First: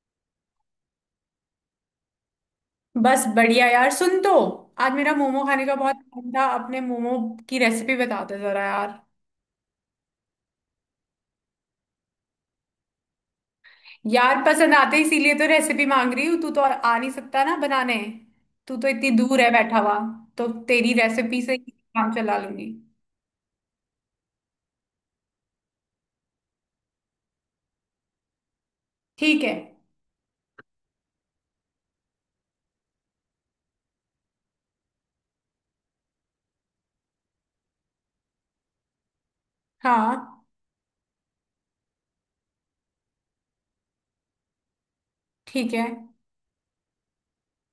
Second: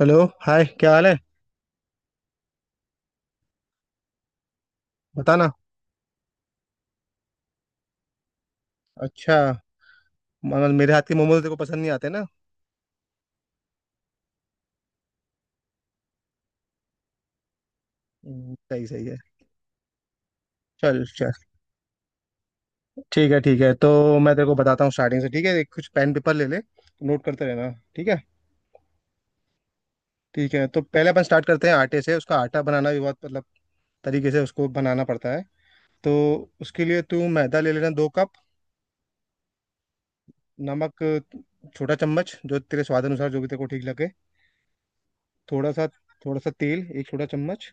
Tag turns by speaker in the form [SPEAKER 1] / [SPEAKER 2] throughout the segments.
[SPEAKER 1] Hello hi, क्या हाल है।
[SPEAKER 2] बस बढ़िया यार। सुन तो, आज मेरा मोमो
[SPEAKER 1] बताना।
[SPEAKER 2] खाने का बहुत मन था। अपने मोमो की रेसिपी बता दे जरा यार।
[SPEAKER 1] अच्छा। मतलब मेरे हाथ के मोमोज तेरे को पसंद नहीं आते ना।
[SPEAKER 2] यार पसंद आते इसीलिए तो रेसिपी मांग रही हूँ। तू तो और आ नहीं सकता ना बनाने। तू
[SPEAKER 1] सही
[SPEAKER 2] तो
[SPEAKER 1] सही
[SPEAKER 2] इतनी
[SPEAKER 1] है।
[SPEAKER 2] दूर है बैठा हुआ, तो तेरी
[SPEAKER 1] चल चल,
[SPEAKER 2] रेसिपी से ही काम चला लूंगी।
[SPEAKER 1] ठीक है। ठीक है तो मैं तेरे को बताता हूँ स्टार्टिंग से। ठीक है, एक कुछ पेन पेपर ले ले। नोट करते रहना। ठीक है।
[SPEAKER 2] ठीक है।
[SPEAKER 1] ठीक है तो पहले अपन स्टार्ट करते हैं आटे से। उसका आटा बनाना भी बहुत, मतलब तरीके से उसको बनाना पड़ता है। तो उसके लिए तू मैदा ले लेना, 2 कप।
[SPEAKER 2] हाँ।
[SPEAKER 1] नमक, छोटा चम्मच, जो तेरे स्वाद अनुसार जो भी तेरे को ठीक लगे। थोड़ा
[SPEAKER 2] ठीक
[SPEAKER 1] सा।
[SPEAKER 2] है।
[SPEAKER 1] थोड़ा सा तेल, 1 छोटा चम्मच।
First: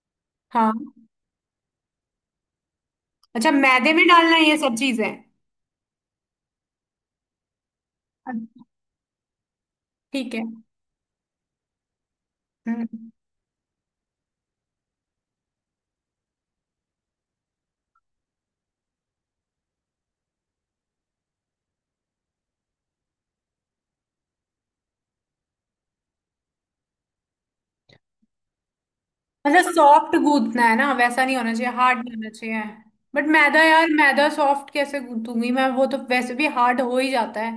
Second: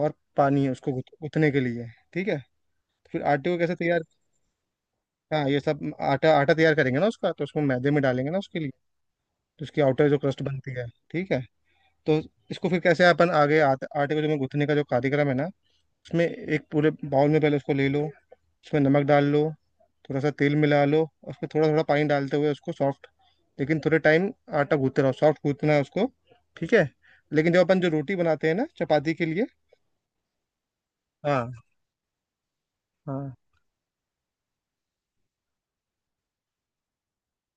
[SPEAKER 1] और पानी है
[SPEAKER 2] हाँ।
[SPEAKER 1] उसको गुथने के लिए। ठीक है। फिर आटे
[SPEAKER 2] अच्छा,
[SPEAKER 1] को कैसे
[SPEAKER 2] मैदे
[SPEAKER 1] तैयार,
[SPEAKER 2] में डालना है ये सब चीजें?
[SPEAKER 1] हाँ ये सब आटा आटा तैयार करेंगे ना उसका। तो उसको मैदे में डालेंगे ना, उसके
[SPEAKER 2] अच्छा।
[SPEAKER 1] लिए। तो उसकी आउटर जो
[SPEAKER 2] ठीक
[SPEAKER 1] क्रस्ट
[SPEAKER 2] है।
[SPEAKER 1] बनती है। ठीक है, तो इसको फिर कैसे
[SPEAKER 2] हम्म।
[SPEAKER 1] अपन आगे आटे आटे को जो मैं गूंथने का जो कार्यक्रम है ना, उसमें एक पूरे बाउल में पहले उसको ले लो। उसमें नमक डाल लो। थोड़ा सा तेल मिला लो और उसमें थोड़ा थोड़ा पानी डालते हुए उसको सॉफ्ट, लेकिन थोड़े टाइम आटा गूंथते रहो। सॉफ्ट गूंथना है उसको। ठीक है। लेकिन जब अपन जो रोटी बनाते हैं ना चपाती के लिए,
[SPEAKER 2] मतलब सॉफ्ट गूंथना है ना, वैसा नहीं
[SPEAKER 1] हाँ
[SPEAKER 2] होना चाहिए, हार्ड नहीं होना चाहिए। बट
[SPEAKER 1] हाँ,
[SPEAKER 2] मैदा यार, मैदा सॉफ्ट कैसे गूंथूंगी मैं? वो तो वैसे भी हार्ड हो ही जाता है।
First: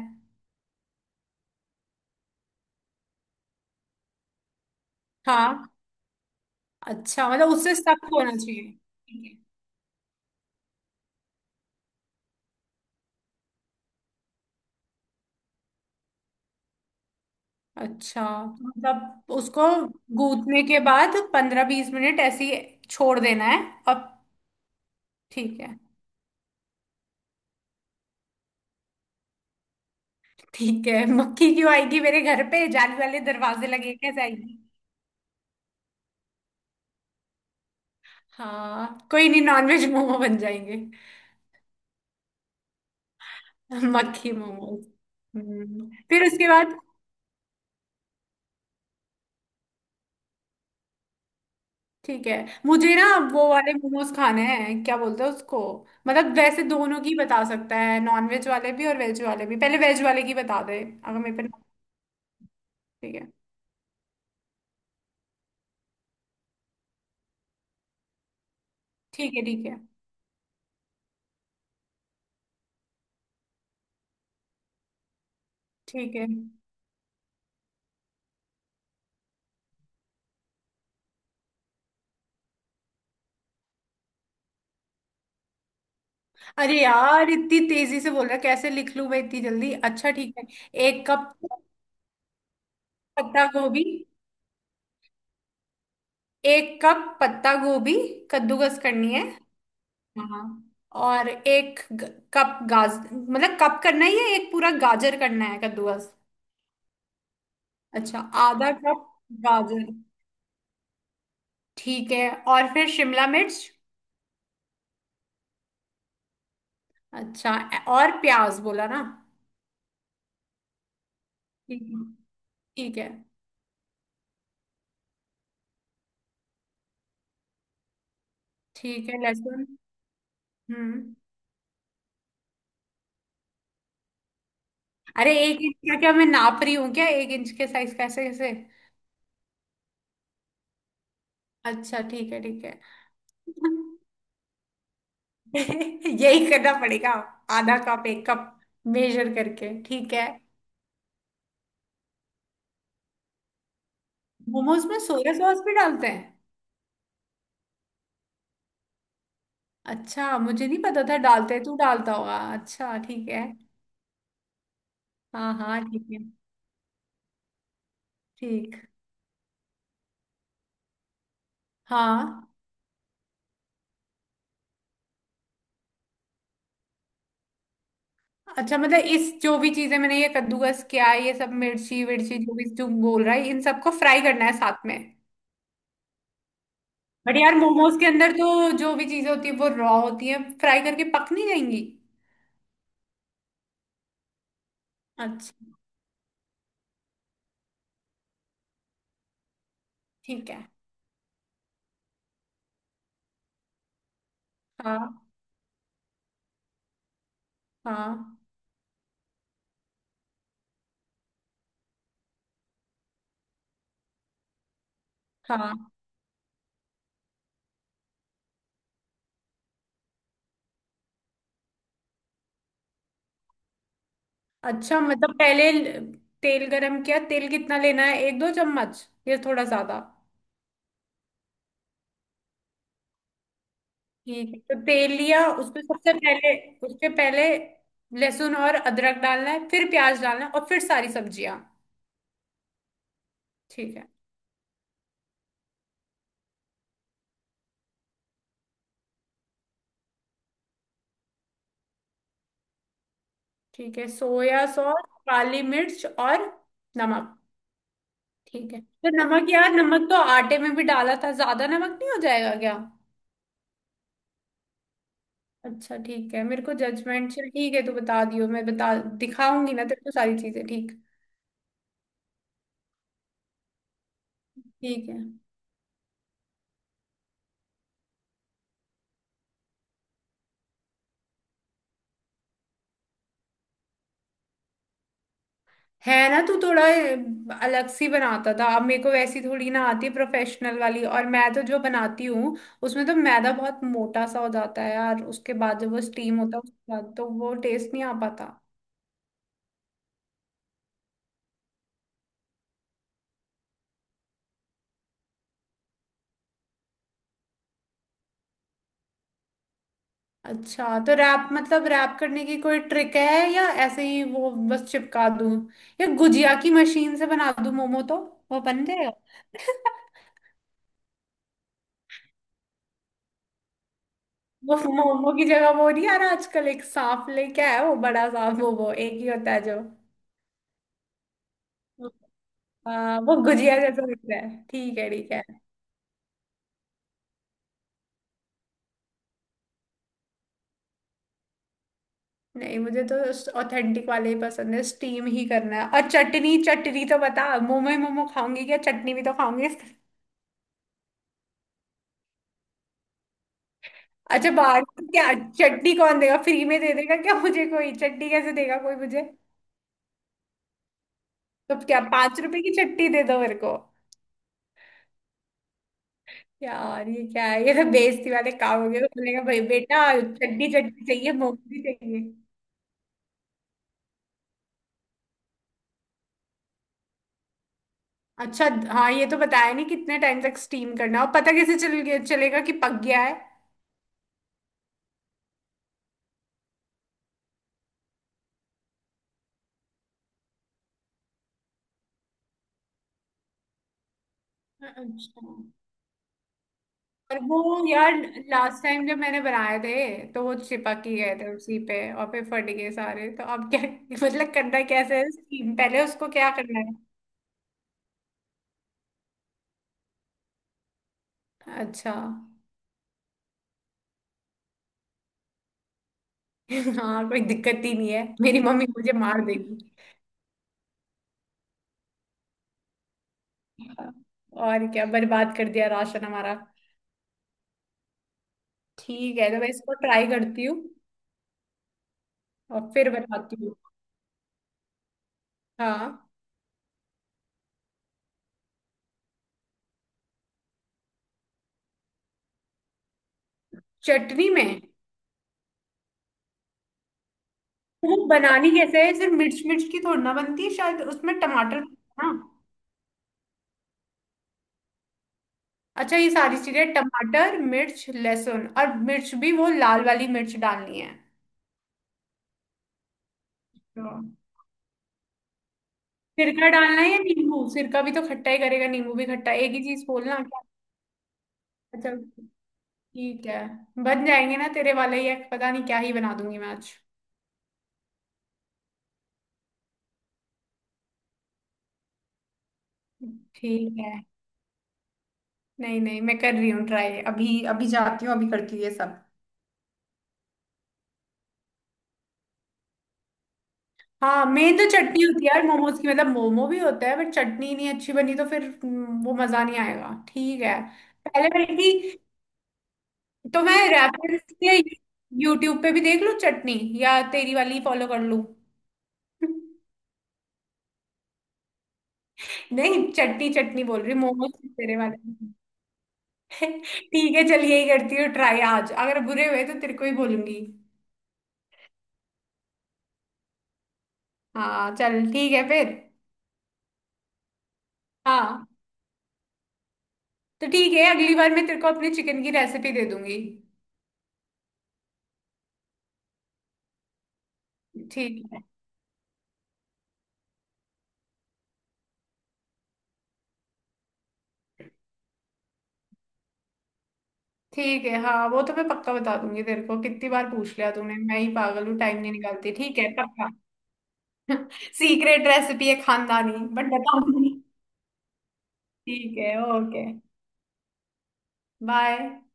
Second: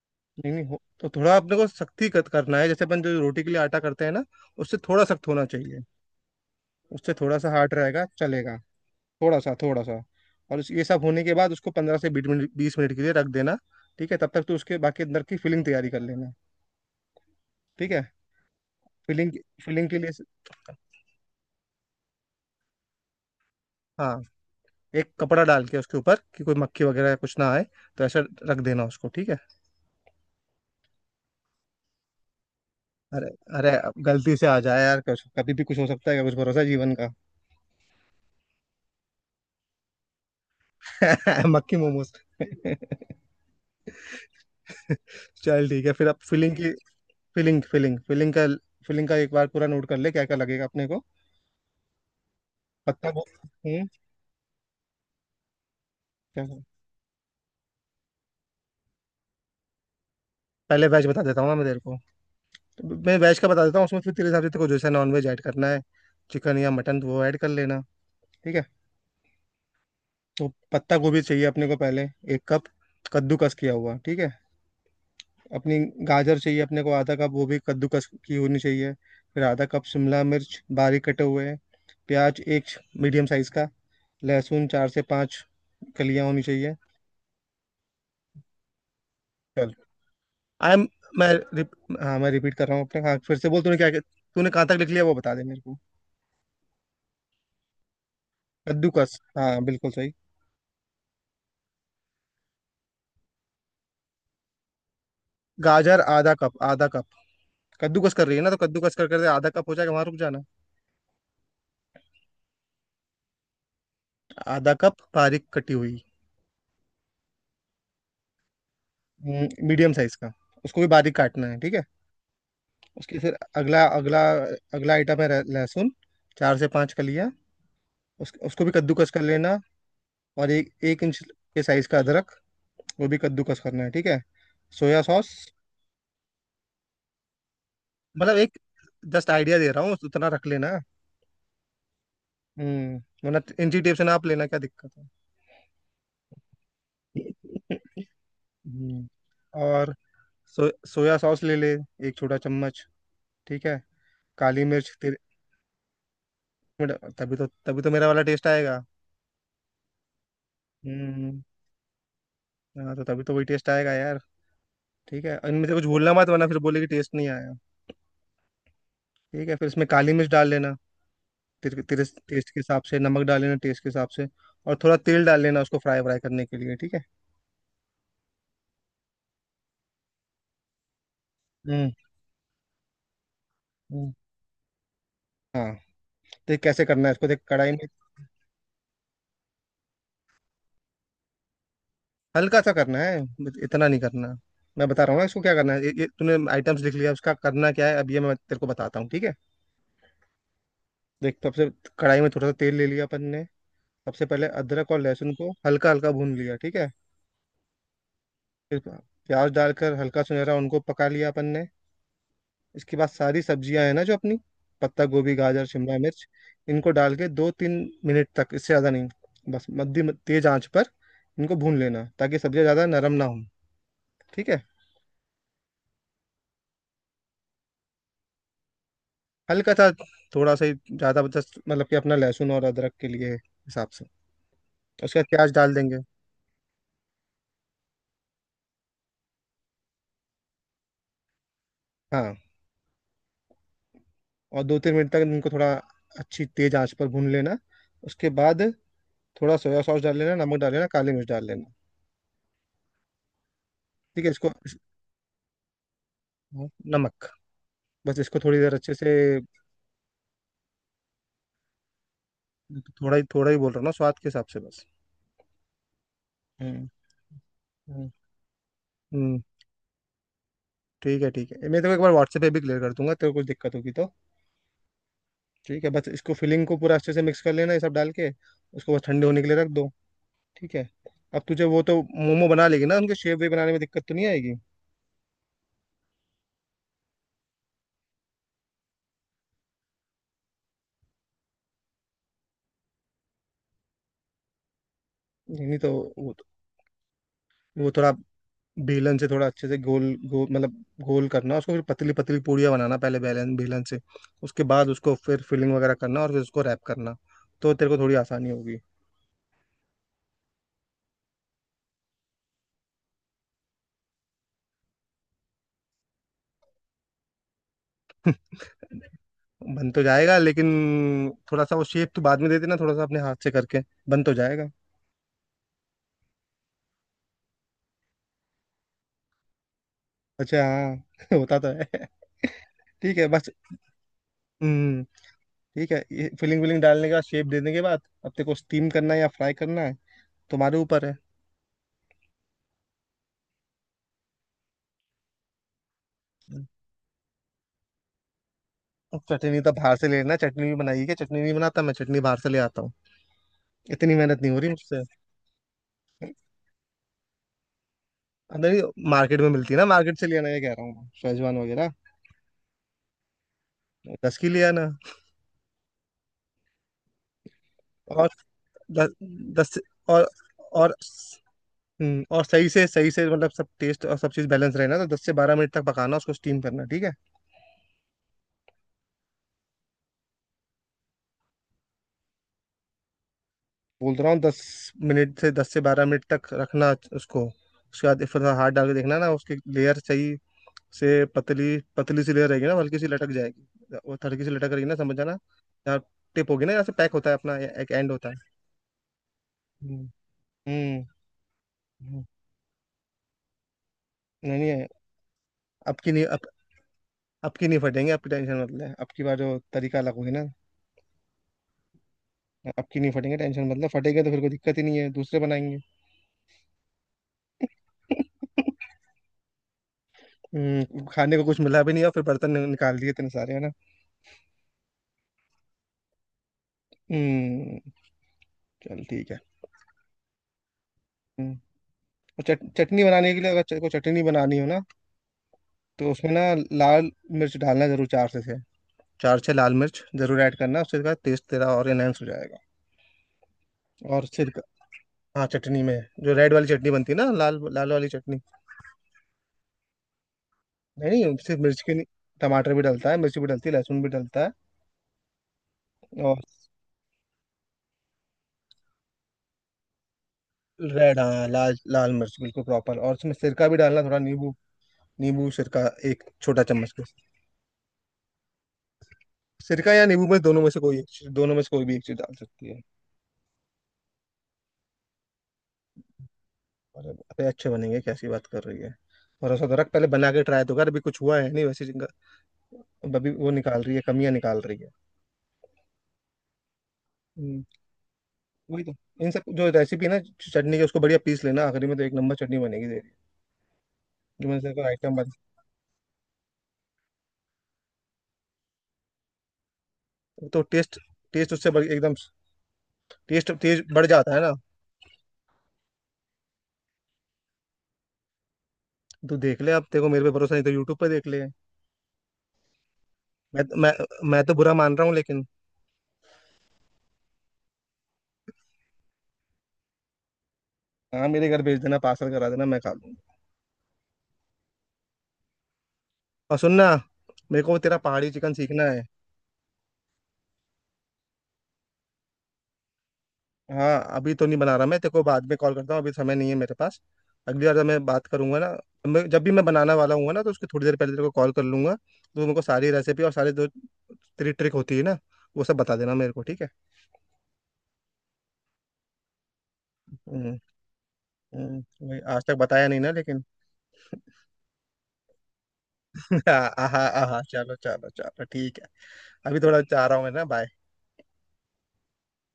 [SPEAKER 1] नहीं नहीं हो तो थोड़ा अपने को सख्ती कत करना है, जैसे अपन जो रोटी के लिए आटा करते हैं ना उससे थोड़ा सख्त होना
[SPEAKER 2] हाँ।
[SPEAKER 1] चाहिए। उससे
[SPEAKER 2] अच्छा,
[SPEAKER 1] थोड़ा सा
[SPEAKER 2] मतलब
[SPEAKER 1] हार्ड
[SPEAKER 2] उससे
[SPEAKER 1] रहेगा,
[SPEAKER 2] सख्त होना
[SPEAKER 1] चलेगा।
[SPEAKER 2] चाहिए।
[SPEAKER 1] थोड़ा
[SPEAKER 2] ठीक
[SPEAKER 1] सा, थोड़ा सा। और ये सब होने के बाद उसको 15 से 20 मिनट, 20 मिनट के लिए रख देना। ठीक है, तब तक तो उसके बाकी अंदर की फिलिंग तैयारी कर लेना।
[SPEAKER 2] है।
[SPEAKER 1] ठीक है।
[SPEAKER 2] अच्छा, तो मतलब
[SPEAKER 1] फिलिंग,
[SPEAKER 2] उसको
[SPEAKER 1] फिलिंग के लिए
[SPEAKER 2] गूंथने के बाद 15-20 मिनट ऐसे ही छोड़ देना है? अब।
[SPEAKER 1] हाँ एक कपड़ा
[SPEAKER 2] ठीक
[SPEAKER 1] डाल
[SPEAKER 2] है।
[SPEAKER 1] के उसके ऊपर कि कोई मक्खी वगैरह कुछ ना आए। तो ऐसा रख देना उसको। ठीक है।
[SPEAKER 2] ठीक है, मक्खी क्यों आएगी मेरे घर पे? जाली वाले
[SPEAKER 1] अरे
[SPEAKER 2] दरवाजे
[SPEAKER 1] अरे, अब
[SPEAKER 2] लगे, कैसे
[SPEAKER 1] गलती से
[SPEAKER 2] आएगी?
[SPEAKER 1] आ जाए यार, कुछ कभी भी कुछ हो सकता है, क्या कुछ भरोसा है जीवन का।
[SPEAKER 2] हाँ कोई नहीं, नॉनवेज मोमो बन जाएंगे।
[SPEAKER 1] मक्खी मोमोज।
[SPEAKER 2] मक्खी मोमो।
[SPEAKER 1] चल ठीक
[SPEAKER 2] हम्म,
[SPEAKER 1] है, फिर अब
[SPEAKER 2] फिर उसके
[SPEAKER 1] फिलिंग की,
[SPEAKER 2] बाद?
[SPEAKER 1] फिलिंग फिलिंग फिलिंग का एक बार पूरा नोट कर ले क्या क्या लगेगा अपने को।
[SPEAKER 2] ठीक है। मुझे ना
[SPEAKER 1] पत्ता गोभी।
[SPEAKER 2] वो वाले
[SPEAKER 1] हम्म
[SPEAKER 2] मोमोज खाने हैं, क्या बोलते हैं उसको। मतलब
[SPEAKER 1] क्या क्या-
[SPEAKER 2] वैसे दोनों की बता सकता है, नॉन वेज वाले भी और वेज वाले भी। पहले वेज वाले की बता दे।
[SPEAKER 1] पहले वेज
[SPEAKER 2] अगर
[SPEAKER 1] बता
[SPEAKER 2] मेरे
[SPEAKER 1] देता हूँ
[SPEAKER 2] पे।
[SPEAKER 1] ना मैं तेरे को। तो
[SPEAKER 2] ठीक
[SPEAKER 1] मैं
[SPEAKER 2] है।
[SPEAKER 1] वेज का बता देता हूँ, उसमें फिर तेरे हिसाब से तेरे को जैसा नॉन वेज ऐड करना है, चिकन या मटन, वो ऐड कर लेना। ठीक है।
[SPEAKER 2] ठीक है। ठीक है।
[SPEAKER 1] तो पत्ता गोभी चाहिए अपने को पहले, 1 कप कद्दूकस किया हुआ। ठीक है। अपनी
[SPEAKER 2] ठीक है।
[SPEAKER 1] गाजर चाहिए अपने को आधा कप, वो भी कद्दूकस की होनी चाहिए। फिर आधा कप शिमला मिर्च बारीक कटे हुए। प्याज एक, मीडियम साइज का। लहसुन 4 से 5 कलियां होनी
[SPEAKER 2] अरे
[SPEAKER 1] चाहिए।
[SPEAKER 2] यार, इतनी तेजी से बोल रहा है, कैसे लिख लूं मैं इतनी
[SPEAKER 1] चल,
[SPEAKER 2] जल्दी? अच्छा, ठीक है।
[SPEAKER 1] आई एम
[SPEAKER 2] एक
[SPEAKER 1] मैं
[SPEAKER 2] कप।
[SPEAKER 1] रिप, हाँ मैं रिपीट कर रहा हूँ अपने। हाँ फिर
[SPEAKER 2] पत्ता
[SPEAKER 1] से बोल, तूने
[SPEAKER 2] गोभी
[SPEAKER 1] क्या, तूने कहाँ तक लिख लिया वो बता दे मेरे को।
[SPEAKER 2] एक कप पत्ता गोभी, कद्दूकस करनी
[SPEAKER 1] कद्दूकस,
[SPEAKER 2] है।
[SPEAKER 1] हाँ बिल्कुल सही।
[SPEAKER 2] हाँ। और एक कप गाज मतलब, कप करना ही है? एक पूरा गाजर करना है
[SPEAKER 1] गाजर
[SPEAKER 2] कद्दूकस?
[SPEAKER 1] आधा कप, आधा कप कद्दूकस
[SPEAKER 2] अच्छा,
[SPEAKER 1] कर रही है ना, तो
[SPEAKER 2] आधा
[SPEAKER 1] कद्दूकस
[SPEAKER 2] कप
[SPEAKER 1] कर कर दे, आधा कप हो
[SPEAKER 2] गाजर,
[SPEAKER 1] जाएगा वहां रुक जाना।
[SPEAKER 2] ठीक है। और फिर शिमला मिर्च?
[SPEAKER 1] आधा कप बारीक कटी हुई।
[SPEAKER 2] अच्छा। और प्याज बोला ना?
[SPEAKER 1] मीडियम साइज का, उसको भी बारीक काटना है। ठीक
[SPEAKER 2] ठीक
[SPEAKER 1] है।
[SPEAKER 2] है। ठीक है।
[SPEAKER 1] उसके फिर अगला अगला अगला आइटम है लहसुन, चार से पाँच कलियां। उसको भी
[SPEAKER 2] ठीक
[SPEAKER 1] कद्दूकस
[SPEAKER 2] है
[SPEAKER 1] कर लेना।
[SPEAKER 2] लहसुन।
[SPEAKER 1] और एक एक
[SPEAKER 2] हम्म।
[SPEAKER 1] इंच के साइज का अदरक, वो भी कद्दूकस करना है। ठीक है। सोया
[SPEAKER 2] अरे
[SPEAKER 1] सॉस,
[SPEAKER 2] एक इंच का क्या, मैं नाप रही हूँ क्या? एक इंच के साइज कैसे
[SPEAKER 1] मतलब
[SPEAKER 2] कैसे।
[SPEAKER 1] एक जस्ट आइडिया दे रहा हूँ, उतना रख लेना।
[SPEAKER 2] अच्छा, ठीक है। ठीक है।
[SPEAKER 1] हम्म वरना इंची टेप से नाप लेना क्या दिक्कत है।
[SPEAKER 2] यही करना पड़ेगा। आधा कप, एक कप,
[SPEAKER 1] हम्म,
[SPEAKER 2] मेजर करके,
[SPEAKER 1] और
[SPEAKER 2] ठीक है।
[SPEAKER 1] सोया सॉस ले ले, 1 छोटा चम्मच। ठीक है। काली
[SPEAKER 2] मोमोज
[SPEAKER 1] मिर्च
[SPEAKER 2] में
[SPEAKER 1] तेरे,
[SPEAKER 2] सोया सॉस भी डालते हैं?
[SPEAKER 1] मतलब तभी तो, तभी तो मेरा वाला टेस्ट आएगा।
[SPEAKER 2] अच्छा, मुझे नहीं पता था
[SPEAKER 1] हम्म
[SPEAKER 2] डालते हैं, तू डालता होगा।
[SPEAKER 1] हाँ
[SPEAKER 2] अच्छा,
[SPEAKER 1] तो तभी
[SPEAKER 2] ठीक
[SPEAKER 1] तो
[SPEAKER 2] है।
[SPEAKER 1] वही टेस्ट आएगा यार। ठीक है,
[SPEAKER 2] हाँ
[SPEAKER 1] इनमें से
[SPEAKER 2] हाँ,
[SPEAKER 1] कुछ
[SPEAKER 2] ठीक
[SPEAKER 1] भूलना
[SPEAKER 2] है।
[SPEAKER 1] मत, वरना फिर बोले कि टेस्ट नहीं आया।
[SPEAKER 2] ठीक।
[SPEAKER 1] ठीक है फिर इसमें काली मिर्च डाल लेना। तेरे तेरे
[SPEAKER 2] हाँ।
[SPEAKER 1] टेस्ट के हिसाब से नमक डाल लेना, टेस्ट के हिसाब से। और थोड़ा तेल डाल लेना उसको फ्राई व्राई करने के लिए। ठीक है।
[SPEAKER 2] अच्छा, मतलब इस जो भी चीजें मैंने ये कद्दूकस किया, ये सब
[SPEAKER 1] हम्म।
[SPEAKER 2] मिर्ची विर्ची जो भी तू बोल रहा है, इन सबको
[SPEAKER 1] हम्म।
[SPEAKER 2] फ्राई करना है साथ में?
[SPEAKER 1] हाँ, देख कैसे करना है इसको,
[SPEAKER 2] बट
[SPEAKER 1] देख
[SPEAKER 2] यार,
[SPEAKER 1] कढ़ाई में
[SPEAKER 2] मोमोज के अंदर तो जो भी चीजें होती है वो रॉ होती है, फ्राई करके पक नहीं जाएंगी?
[SPEAKER 1] हल्का सा करना है बस, इतना नहीं करना। मैं बता रहा हूँ ना इसको क्या करना
[SPEAKER 2] अच्छा।
[SPEAKER 1] है, ये तूने आइटम्स लिख लिया, उसका करना क्या है अब ये मैं तेरे को बताता हूँ। ठीक है,
[SPEAKER 2] ठीक है।
[SPEAKER 1] देख सबसे, कढ़ाई में थोड़ा सा तेल ले लिया अपन ने। सबसे पहले अदरक और
[SPEAKER 2] हाँ।
[SPEAKER 1] लहसुन को हल्का हल्का भून लिया। ठीक है।
[SPEAKER 2] हाँ।
[SPEAKER 1] फिर प्याज डालकर हल्का सुनहरा उनको पका लिया अपन ने। इसके बाद सारी सब्जियां है ना जो अपनी, पत्ता गोभी, गाजर,
[SPEAKER 2] हाँ।
[SPEAKER 1] शिमला मिर्च, इनको डाल के 2-3 मिनट तक, इससे ज़्यादा नहीं, बस मध्यम तेज आंच पर इनको भून लेना ताकि सब्जियां ज़्यादा नरम ना हो। ठीक है।
[SPEAKER 2] अच्छा, मतलब पहले तेल गरम किया। तेल कितना लेना है, एक दो चम्मच या थोड़ा
[SPEAKER 1] हल्का सा,
[SPEAKER 2] ज्यादा?
[SPEAKER 1] थोड़ा सा ही, ज़्यादा जस्ट मतलब कि अपना लहसुन और अदरक के लिए हिसाब से।
[SPEAKER 2] ठीक है, तो तेल
[SPEAKER 1] उसके बाद
[SPEAKER 2] लिया
[SPEAKER 1] प्याज डाल
[SPEAKER 2] उसमें
[SPEAKER 1] देंगे।
[SPEAKER 2] सबसे पहले। उसके पहले लहसुन और अदरक डालना है, फिर प्याज डालना है, और फिर सारी सब्जियां?
[SPEAKER 1] हाँ,
[SPEAKER 2] ठीक है।
[SPEAKER 1] और 2-3 मिनट तक इनको थोड़ा अच्छी तेज आंच पर भून लेना। उसके बाद थोड़ा सोया सॉस डाल लेना, नमक डाल लेना, काली मिर्च डाल लेना।
[SPEAKER 2] ठीक है,
[SPEAKER 1] ठीक है इसको,
[SPEAKER 2] सोया सॉस। काली मिर्च और
[SPEAKER 1] नमक,
[SPEAKER 2] नमक।
[SPEAKER 1] बस इसको थोड़ी
[SPEAKER 2] ठीक
[SPEAKER 1] देर
[SPEAKER 2] है,
[SPEAKER 1] अच्छे
[SPEAKER 2] तो
[SPEAKER 1] से।
[SPEAKER 2] नमक यार, नमक तो आटे में भी डाला था, ज्यादा नमक नहीं हो जाएगा क्या?
[SPEAKER 1] थोड़ा ही, थोड़ा ही बोल रहा हूँ ना, स्वाद के हिसाब से बस।
[SPEAKER 2] अच्छा, ठीक है, मेरे को
[SPEAKER 1] हम्म।
[SPEAKER 2] जजमेंट। चल ठीक है, तू
[SPEAKER 1] हम्म।
[SPEAKER 2] बता दियो, मैं बता
[SPEAKER 1] हम्म।
[SPEAKER 2] दिखाऊंगी ना तेरे को सारी चीजें। ठीक।
[SPEAKER 1] ठीक है, ठीक है मैं तेरे को एक बार व्हाट्सएप पे भी क्लियर कर दूंगा, तेरे को कुछ दिक्कत होगी तो।
[SPEAKER 2] ठीक है।
[SPEAKER 1] ठीक है, बस इसको फिलिंग को पूरा अच्छे से मिक्स कर लेना ये सब डाल के। उसको बस ठंडे होने के लिए रख दो। ठीक है। अब तुझे वो तो मोमो बना लेगी ना, उनके शेप वे बनाने में दिक्कत तो नहीं आएगी।
[SPEAKER 2] है ना तू थोड़ा अलग सी बनाता था, अब मेरे को वैसी थोड़ी ना आती प्रोफेशनल वाली। और मैं तो जो बनाती हूँ उसमें तो मैदा बहुत मोटा सा हो जाता है यार, उसके
[SPEAKER 1] नहीं नहीं
[SPEAKER 2] बाद
[SPEAKER 1] तो,
[SPEAKER 2] जब वो
[SPEAKER 1] वो
[SPEAKER 2] स्टीम
[SPEAKER 1] तो,
[SPEAKER 2] होता है उसके बाद तो वो
[SPEAKER 1] वो
[SPEAKER 2] टेस्ट नहीं
[SPEAKER 1] थोड़ा
[SPEAKER 2] आ पाता।
[SPEAKER 1] बेलन से थोड़ा अच्छे से गोल, गोल मतलब गोल करना उसको। फिर पतली पतली पूड़ियाँ बनाना, पहले बेलन बेलन से। उसके बाद उसको फिर फिलिंग वगैरह करना और फिर उसको रैप करना, तो तेरे को थोड़ी आसानी होगी।
[SPEAKER 2] अच्छा, तो रैप मतलब रैप करने की कोई ट्रिक है? या ऐसे ही वो बस चिपका दूं? या गुजिया की मशीन से बना दूं मोमो तो वो बन जाएगा?
[SPEAKER 1] बन तो जाएगा लेकिन थोड़ा सा वो शेप तो बाद में दे देना थोड़ा सा अपने हाथ से करके। बन तो जाएगा।
[SPEAKER 2] वो मोमो की जगह वो नहीं आ रहा आजकल, एक सांप लेके आया, वो बड़ा सांप, वो एक ही होता है जो।
[SPEAKER 1] अच्छा हाँ होता तो है। ठीक है
[SPEAKER 2] वो
[SPEAKER 1] बस।
[SPEAKER 2] गुजिया जैसा दिखता है। ठीक
[SPEAKER 1] हम्म
[SPEAKER 2] है, ठीक है।
[SPEAKER 1] ठीक है, ये फिलिंग विलिंग डालने के बाद, शेप देने के बाद, अब तेरे को स्टीम करना है या फ्राई करना है, तुम्हारे ऊपर है।
[SPEAKER 2] नहीं मुझे तो ऑथेंटिक वाले ही पसंद है, स्टीम ही करना है। और चटनी, चटनी तो बता, मोमो ही मोमो खाऊंगी क्या, चटनी
[SPEAKER 1] अब
[SPEAKER 2] भी तो
[SPEAKER 1] चटनी
[SPEAKER 2] खाऊंगी।
[SPEAKER 1] तो बाहर से लेना है। चटनी भी बनाई है क्या? चटनी नहीं बनाता मैं, चटनी बाहर से ले आता हूँ। इतनी मेहनत
[SPEAKER 2] अच्छा
[SPEAKER 1] नहीं हो रही मुझसे।
[SPEAKER 2] बाटी क्या, चटनी कौन देगा? फ्री में दे देगा क्या मुझे कोई? चटनी कैसे
[SPEAKER 1] अब
[SPEAKER 2] देगा
[SPEAKER 1] नहीं,
[SPEAKER 2] कोई मुझे?
[SPEAKER 1] मार्केट में मिलती है ना, मार्केट से ले आना ये कह रहा हूँ मैं। शेजवान
[SPEAKER 2] तो
[SPEAKER 1] वगैरह।
[SPEAKER 2] क्या 5 रुपए की चटनी दे दो मेरे को?
[SPEAKER 1] 10 की ले आना।
[SPEAKER 2] यार ये क्या है, ये सब
[SPEAKER 1] और
[SPEAKER 2] बेइज्जती वाले काम हो गए। तो
[SPEAKER 1] दस,
[SPEAKER 2] मैंने कहा भाई,
[SPEAKER 1] दस,
[SPEAKER 2] बेटा
[SPEAKER 1] और
[SPEAKER 2] चटनी,
[SPEAKER 1] और,
[SPEAKER 2] चटनी चाहिए, मोमोज चाहिए।
[SPEAKER 1] और सही से, सही से मतलब सब टेस्ट और सब चीज़ बैलेंस रहे ना तो 10 से 12 मिनट तक पकाना उसको, स्टीम करना। ठीक है।
[SPEAKER 2] अच्छा। हाँ, ये तो बताया नहीं कितने टाइम तक स्टीम करना है। और पता कैसे चल गया चलेगा कि पक गया है?
[SPEAKER 1] बोल रहा हूँ 10 मिनट से, 10 से 12 मिनट तक रखना उसको। उसके बाद फिर थोड़ा हाथ डाल के देखना ना, उसकी लेयर सही से पतली, पतली सी लेयर रहेगी ना, वो हल्की सी लटक जाएगी, वो हल्की सी लटक रही ना, समझ जाना।
[SPEAKER 2] अच्छा।
[SPEAKER 1] यहाँ टिप होगी ना, यहाँ से पैक होता है
[SPEAKER 2] और
[SPEAKER 1] अपना,
[SPEAKER 2] वो
[SPEAKER 1] एक एंड
[SPEAKER 2] यार
[SPEAKER 1] होता है।
[SPEAKER 2] लास्ट टाइम जब मैंने बनाए थे
[SPEAKER 1] हम्म।
[SPEAKER 2] तो वो
[SPEAKER 1] हम्म।
[SPEAKER 2] चिपक ही गए थे उसी पे,
[SPEAKER 1] हम्म।
[SPEAKER 2] और फिर फट गए सारे। तो अब क्या, मतलब
[SPEAKER 1] नहीं
[SPEAKER 2] करना
[SPEAKER 1] नहीं,
[SPEAKER 2] कैसे है स्कीम?
[SPEAKER 1] अब
[SPEAKER 2] पहले
[SPEAKER 1] की नहीं,
[SPEAKER 2] उसको क्या करना
[SPEAKER 1] अब की नहीं फटेंगे, आपकी टेंशन मत ले, अब की बार जो तरीका अलग होगी ना।
[SPEAKER 2] है? अच्छा।
[SPEAKER 1] अब की नहीं फटेंगे, टेंशन मतलब फटेंगे तो फिर कोई दिक्कत ही नहीं है, दूसरे बनाएंगे।
[SPEAKER 2] हाँ कोई दिक्कत ही नहीं है, मेरी मम्मी मुझे मार देगी।
[SPEAKER 1] खाने को कुछ मिला भी नहीं और फिर बर्तन निकाल दिए इतने सारे है ना।
[SPEAKER 2] और क्या, बर्बाद कर दिया राशन हमारा।
[SPEAKER 1] हम्म। चल. ठीक
[SPEAKER 2] ठीक
[SPEAKER 1] है।
[SPEAKER 2] है, तो मैं इसको ट्राई करती हूँ
[SPEAKER 1] हम्म और
[SPEAKER 2] और
[SPEAKER 1] चटनी
[SPEAKER 2] फिर
[SPEAKER 1] बनाने के लिए
[SPEAKER 2] बताती
[SPEAKER 1] अगर
[SPEAKER 2] हूँ।
[SPEAKER 1] कोई चटनी बनानी हो ना, तो
[SPEAKER 2] हाँ।
[SPEAKER 1] उसमें ना लाल मिर्च डालना जरूर, 4 से 6, 4-6 लाल मिर्च जरूर ऐड करना, उससे का टेस्ट तेरा और एनहेंस हो जाएगा। और
[SPEAKER 2] चटनी
[SPEAKER 1] सिर्फ,
[SPEAKER 2] में।
[SPEAKER 1] हाँ चटनी में, जो रेड वाली चटनी बनती है ना, लाल लाल वाली
[SPEAKER 2] वो
[SPEAKER 1] चटनी।
[SPEAKER 2] बनानी कैसे है? सिर्फ मिर्च मिर्च की थोड़ी ना बनती है, शायद
[SPEAKER 1] नहीं नहीं,
[SPEAKER 2] उसमें
[SPEAKER 1] सिर्फ मिर्च
[SPEAKER 2] टमाटर
[SPEAKER 1] के नहीं,
[SPEAKER 2] ना।
[SPEAKER 1] टमाटर भी डलता है, मिर्च भी डलती है, लहसुन भी डलता है।
[SPEAKER 2] अच्छा, ये
[SPEAKER 1] और
[SPEAKER 2] सारी चीजें टमाटर मिर्च लहसुन, और मिर्च भी वो लाल वाली मिर्च डालनी है?
[SPEAKER 1] रेड, हाँ लाल लाल मिर्च बिल्कुल प्रॉपर। और उसमें सिरका भी डालना
[SPEAKER 2] तो
[SPEAKER 1] थोड़ा, नींबू, नींबू सिरका एक छोटा
[SPEAKER 2] सिरका
[SPEAKER 1] चम्मच
[SPEAKER 2] डालना
[SPEAKER 1] के।
[SPEAKER 2] है या नींबू? सिरका भी तो खट्टा ही करेगा, नींबू भी खट्टा, एक ही
[SPEAKER 1] सिरका
[SPEAKER 2] चीज,
[SPEAKER 1] या नींबू
[SPEAKER 2] बोलना
[SPEAKER 1] में, दोनों
[SPEAKER 2] क्या?
[SPEAKER 1] में से कोई एक चीज, दोनों में से कोई भी एक
[SPEAKER 2] अच्छा,
[SPEAKER 1] चीज डाल सकती है।
[SPEAKER 2] ठीक है। बन जाएंगे ना तेरे वाले? ये पता नहीं क्या ही बना दूंगी मैं आज।
[SPEAKER 1] अरे अबे अच्छे बनेंगे, कैसी बात कर रही है। भरोसा तो रख, पहले बना के ट्राई तो कर, अभी कुछ हुआ है नहीं वैसे जिनका। अब अभी वो निकाल
[SPEAKER 2] ठीक
[SPEAKER 1] रही है,
[SPEAKER 2] है।
[SPEAKER 1] कमियां निकाल रही है।
[SPEAKER 2] नहीं नहीं, मैं कर रही हूँ ट्राई, अभी
[SPEAKER 1] हम्म,
[SPEAKER 2] अभी जाती हूँ, अभी करती
[SPEAKER 1] वही
[SPEAKER 2] हूँ ये
[SPEAKER 1] तो,
[SPEAKER 2] सब।
[SPEAKER 1] इन सब जो रेसिपी ना चटनी की उसको बढ़िया पीस लेना आखिरी में, तो एक नंबर चटनी बनेगी तेरी।
[SPEAKER 2] हाँ
[SPEAKER 1] जो मैंने तेरे
[SPEAKER 2] मेन
[SPEAKER 1] को
[SPEAKER 2] तो
[SPEAKER 1] आइटम
[SPEAKER 2] चटनी होती है
[SPEAKER 1] बता,
[SPEAKER 2] यार मोमोज की, मतलब मोमो भी होता है बट चटनी नहीं अच्छी बनी तो फिर वो मजा नहीं आएगा।
[SPEAKER 1] तो
[SPEAKER 2] ठीक है।
[SPEAKER 1] टेस्ट,
[SPEAKER 2] पहले
[SPEAKER 1] एकदम
[SPEAKER 2] बल्कि
[SPEAKER 1] टेस्ट
[SPEAKER 2] तो मैं
[SPEAKER 1] तेज बढ़ जाता है
[SPEAKER 2] रेफरेंस
[SPEAKER 1] ना।
[SPEAKER 2] के यूट्यूब पे भी देख लूं चटनी, या तेरी वाली फॉलो कर लूं?
[SPEAKER 1] तू देख ले, अब तेरे को मेरे पे भरोसा नहीं तो यूट्यूब पे देख ले।
[SPEAKER 2] नहीं, चटनी
[SPEAKER 1] मैं
[SPEAKER 2] चटनी
[SPEAKER 1] मैं
[SPEAKER 2] बोल रही हूँ,
[SPEAKER 1] मैं
[SPEAKER 2] मोमोज
[SPEAKER 1] तो बुरा मान
[SPEAKER 2] तेरे
[SPEAKER 1] रहा हूँ
[SPEAKER 2] वाले।
[SPEAKER 1] लेकिन।
[SPEAKER 2] ठीक है चल, यही करती हूँ ट्राई आज। अगर बुरे हुए तो तेरे को ही बोलूंगी।
[SPEAKER 1] हाँ मेरे घर भेज देना, पार्सल करा देना, मैं खा लूंगा।
[SPEAKER 2] हाँ चल, ठीक है फिर।
[SPEAKER 1] और सुनना, मेरे को तेरा पहाड़ी चिकन
[SPEAKER 2] हाँ।
[SPEAKER 1] सीखना है।
[SPEAKER 2] तो ठीक है, अगली बार मैं तेरे को अपने चिकन की रेसिपी दे दूंगी।
[SPEAKER 1] हाँ अभी तो नहीं बना रहा, मैं तेरे को बाद में कॉल करता हूँ, अभी समय नहीं है मेरे पास। अगली बार जब मैं बात
[SPEAKER 2] ठीक
[SPEAKER 1] करूंगा
[SPEAKER 2] है।
[SPEAKER 1] ना, मैं जब भी मैं बनाने वाला हूँ ना तो उसकी थोड़ी देर पहले तेरे को कॉल कर लूंगा, तो मेरे को सारी रेसिपी और सारी जो तेरी ट्रिक होती है ना वो सब बता देना मेरे को। ठीक है।
[SPEAKER 2] ठीक है हाँ, वो तो मैं पक्का बता दूंगी तेरे को, कितनी बार
[SPEAKER 1] हम्म।
[SPEAKER 2] पूछ लिया तूने, मैं ही पागल हूँ टाइम नहीं
[SPEAKER 1] आज तक
[SPEAKER 2] निकालती।
[SPEAKER 1] बताया
[SPEAKER 2] ठीक
[SPEAKER 1] नहीं
[SPEAKER 2] है
[SPEAKER 1] ना लेकिन।
[SPEAKER 2] पक्का। सीक्रेट रेसिपी है खानदानी, बट
[SPEAKER 1] आहा आहा,
[SPEAKER 2] बताऊंगी।
[SPEAKER 1] चलो चलो चलो ठीक है।
[SPEAKER 2] ठीक है,
[SPEAKER 1] अभी थोड़ा
[SPEAKER 2] ओके।
[SPEAKER 1] चाह रहा हूँ मैं ना, बाय।
[SPEAKER 2] बाय।